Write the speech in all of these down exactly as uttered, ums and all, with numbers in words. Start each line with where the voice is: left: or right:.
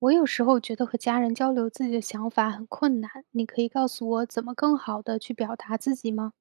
right: 我有时候觉得和家人交流自己的想法很困难，你可以告诉我怎么更好的去表达自己吗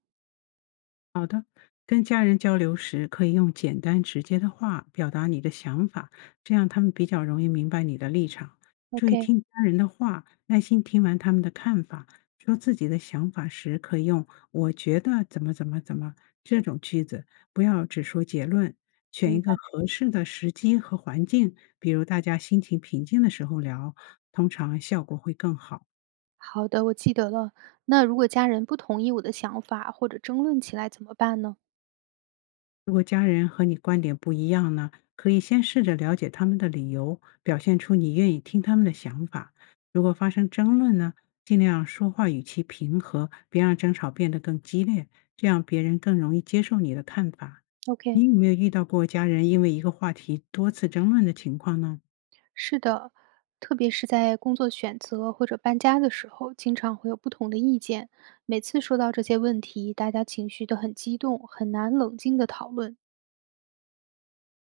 left: 好的，跟家人交流时可以用简单直接的话表达你的想法，这样他们比较容易明白你的立场。注意
right: ？OK。
left: 听家人的话，耐心听完他们的看法。说自己的想法时，可以用“我觉得怎么怎么怎么”这种句子，不要只说结论。选
right: 明
left: 一个
right: 白。
left: 合适的时机和环境，比如大家心情平静的时候聊，通常效果会更好。
right: 好的，我记得了。那如果家人不同意我的想法或者争论起来怎么办呢
left: 如果家人和你观点不一样呢，可以先试着了解他们的理由，表现出你愿意听他们的想法。如果发生争论呢，尽量说话语气平和，别让争吵变得更激烈，这样别人更容易接受你的看法。你
right: ？OK。
left: 有没有遇到过家人因为一个话题多次争论的情况呢？
right: 是的，特别是在工作选择或者搬家的时候，经常会有不同的意见。每次说到这些问题，大家情绪都很激动，很难冷静的讨论。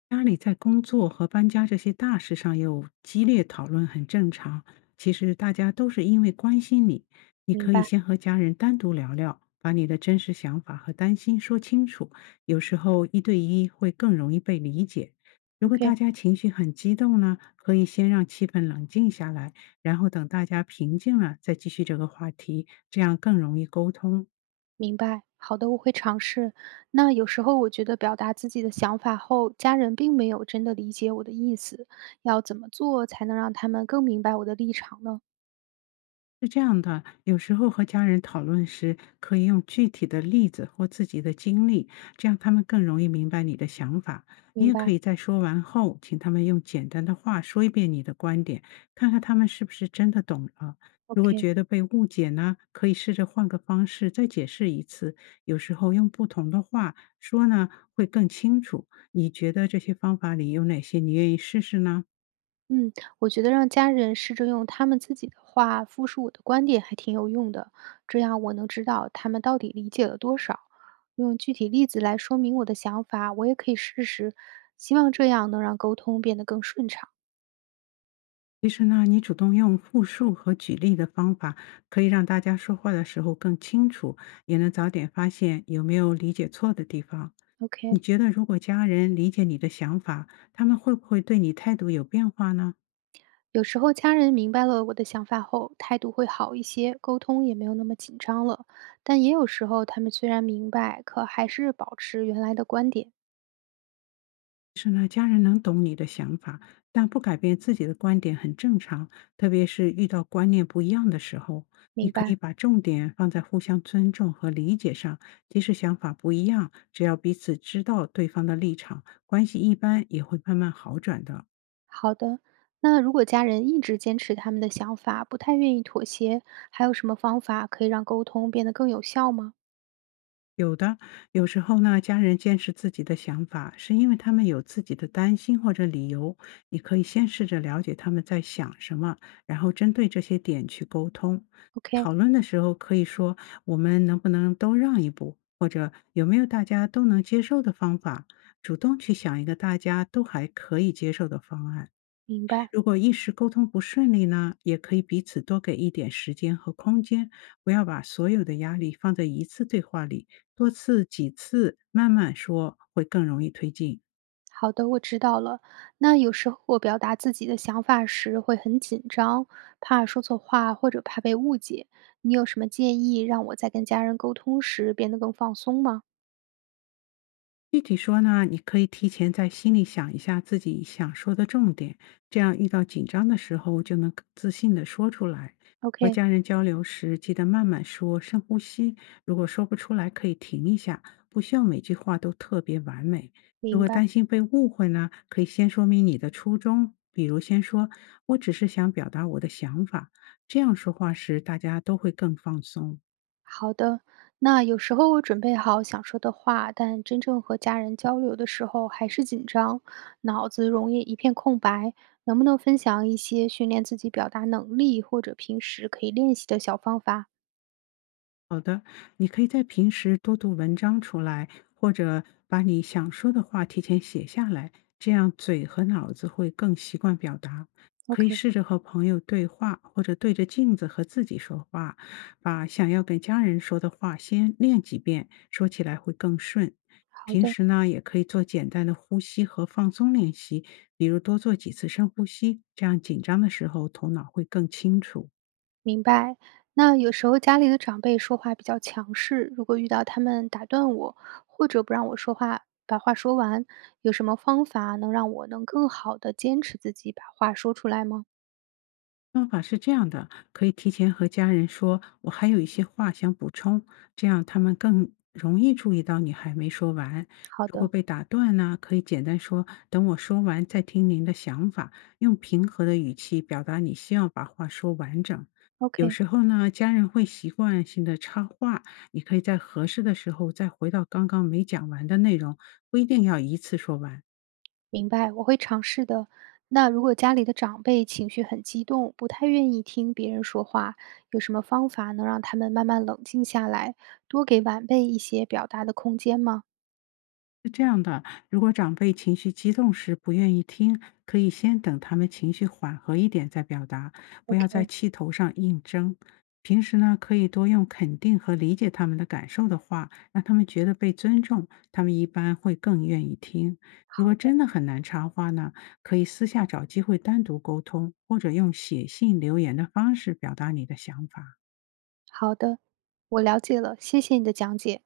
left: 家里在工作和搬家这些大事上有激烈讨论很正常。其实大家都是因为关心你，你
right: 明
left: 可以
right: 白。
left: 先和家人单独聊聊，把你的真实想法和担心说清楚。有时候一对一会更容易被理解。如果大
right: OK。
left: 家情绪很激动呢，可以先让气氛冷静下来，然后等大家平静了再继续这个话题，这样更容易沟通。
right: 明白，好的，我会尝试。那有时候我觉得表达自己的想法后，家人并没有真的理解我的意思，要怎么做才能让他们更明白我的立场呢？
left: 是这样的，有时候和家人讨论时，可以用具体的例子或自己的经历，这样他们更容易明白你的想法。你
right: 明
left: 也可
right: 白
left: 以在说完后，请他们用简单的话说一遍你的观点，看看他们是不是真的懂了。如果
right: ，OK。
left: 觉得被误解呢，可以试着换个方式再解释一次。有时候用不同的话说呢，会更清楚。你觉得这些方法里有哪些你愿意试试呢？
right: 嗯，我觉得让家人试着用他们自己的话复述我的观点还挺有用的，这样我能知道他们到底理解了多少。用具体例子来说明我的想法，我也可以试试，希望这样能让沟通变得更顺畅。
left: 其实呢，你主动用复述和举例的方法，可以让大家说话的时候更清楚，也能早点发现有没有理解错的地方。你
right: OK。
left: 觉得，如果家人理解你的想法，他们会不会对你态度有变化呢？
right: 有时候家人明白了我的想法后，态度会好一些，沟通也没有那么紧张了。但也有时候他们虽然明白，可还是保持原来的观点。
left: 是呢，家人能懂你的想法，但不改变自己的观点很正常，特别是遇到观念不一样的时候，你
right: 明
left: 可以
right: 白，
left: 把重点放在互相尊重和理解上。即使想法不一样，只要彼此知道对方的立场，关系一般也会慢慢好转的。
right: 好的。那如果家人一直坚持他们的想法，不太愿意妥协，还有什么方法可以让沟通变得更有效吗
left: 有的，有时候呢，家人坚持自己的想法，是因为他们有自己的担心或者理由。你可以先试着了解他们在想什么，然后针对这些点去沟通。
right: ？OK。
left: 讨论的时候可以说，我们能不能都让一步，或者有没有大家都能接受的方法，主动去想一个大家都还可以接受的方案。
right: 明白。
left: 如果一时沟通不顺利呢，也可以彼此多给一点时间和空间，不要把所有的压力放在一次对话里，多次几次慢慢说，会更容易推进。
right: 好的，我知道了。那有时候我表达自己的想法时会很紧张，怕说错话或者怕被误解。你有什么建议让我在跟家人沟通时变得更放松吗
left: 具体说呢，你可以提前在心里想一下自己想说的重点，这样遇到紧张的时候就能更自信的说出来。和
right: ？OK。
left: 家人交流时，记得慢慢说，深呼吸。如果说不出来，可以停一下，不需要每句话都特别完美。如
right: 明
left: 果
right: 白。
left: 担心被误会呢，可以先说明你的初衷，比如先说“我只是想表达我的想法”，这样说话时大家都会更放松。
right: 好的。那有时候我准备好想说的话，但真正和家人交流的时候还是紧张，脑子容易一片空白。能不能分享一些训练自己表达能力或者平时可以练习的小方法
left: 好的，你可以在平时多读文章出来，或者把你想说的话提前写下来，这样嘴和脑子会更习惯表达。可以
right: ？OK。
left: 试着和朋友对话，或者对着镜子和自己说话，把想要跟家人说的话先练几遍，说起来会更顺。
right: 好
left: 平
right: 的。
left: 时呢，也可以做简单的呼吸和放松练习，比如多做几次深呼吸，这样紧张的时候头脑会更清楚。
right: 明白。那有时候家里的长辈说话比较强势，如果遇到他们打断我，或者不让我说话，把话说完，有什么方法能让我能更好的坚持自己把话说出来吗？
left: 方法是这样的，可以提前和家人说，我还有一些话想补充，这样他们更容易注意到你还没说完。
right: 好
left: 如果
right: 的
left: 被打断呢，可以简单说，等我说完再听您的想法，用平和的语气表达你希望把话说完整。有
right: ，OK。
left: 时候呢，家人会习惯性的插话，你可以在合适的时候再回到刚刚没讲完的内容，不一定要一次说完。
right: 明白，我会尝试的。那如果家里的长辈情绪很激动，不太愿意听别人说话，有什么方法能让他们慢慢冷静下来，多给晚辈一些表达的空间吗
left: 是这样的，如果长辈情绪激动时不愿意听，可以先等他们情绪缓和一点再表达，不要在
right: ？OK。
left: 气头上硬争。平时呢，可以多用肯定和理解他们的感受的话，让他们觉得被尊重，他们一般会更愿意听。如
right: 好
left: 果
right: 的。
left: 真的很难插话呢，可以私下找机会单独沟通，或者用写信、留言的方式表达你的想法。
right: 好的，我了解了，谢谢你的讲解。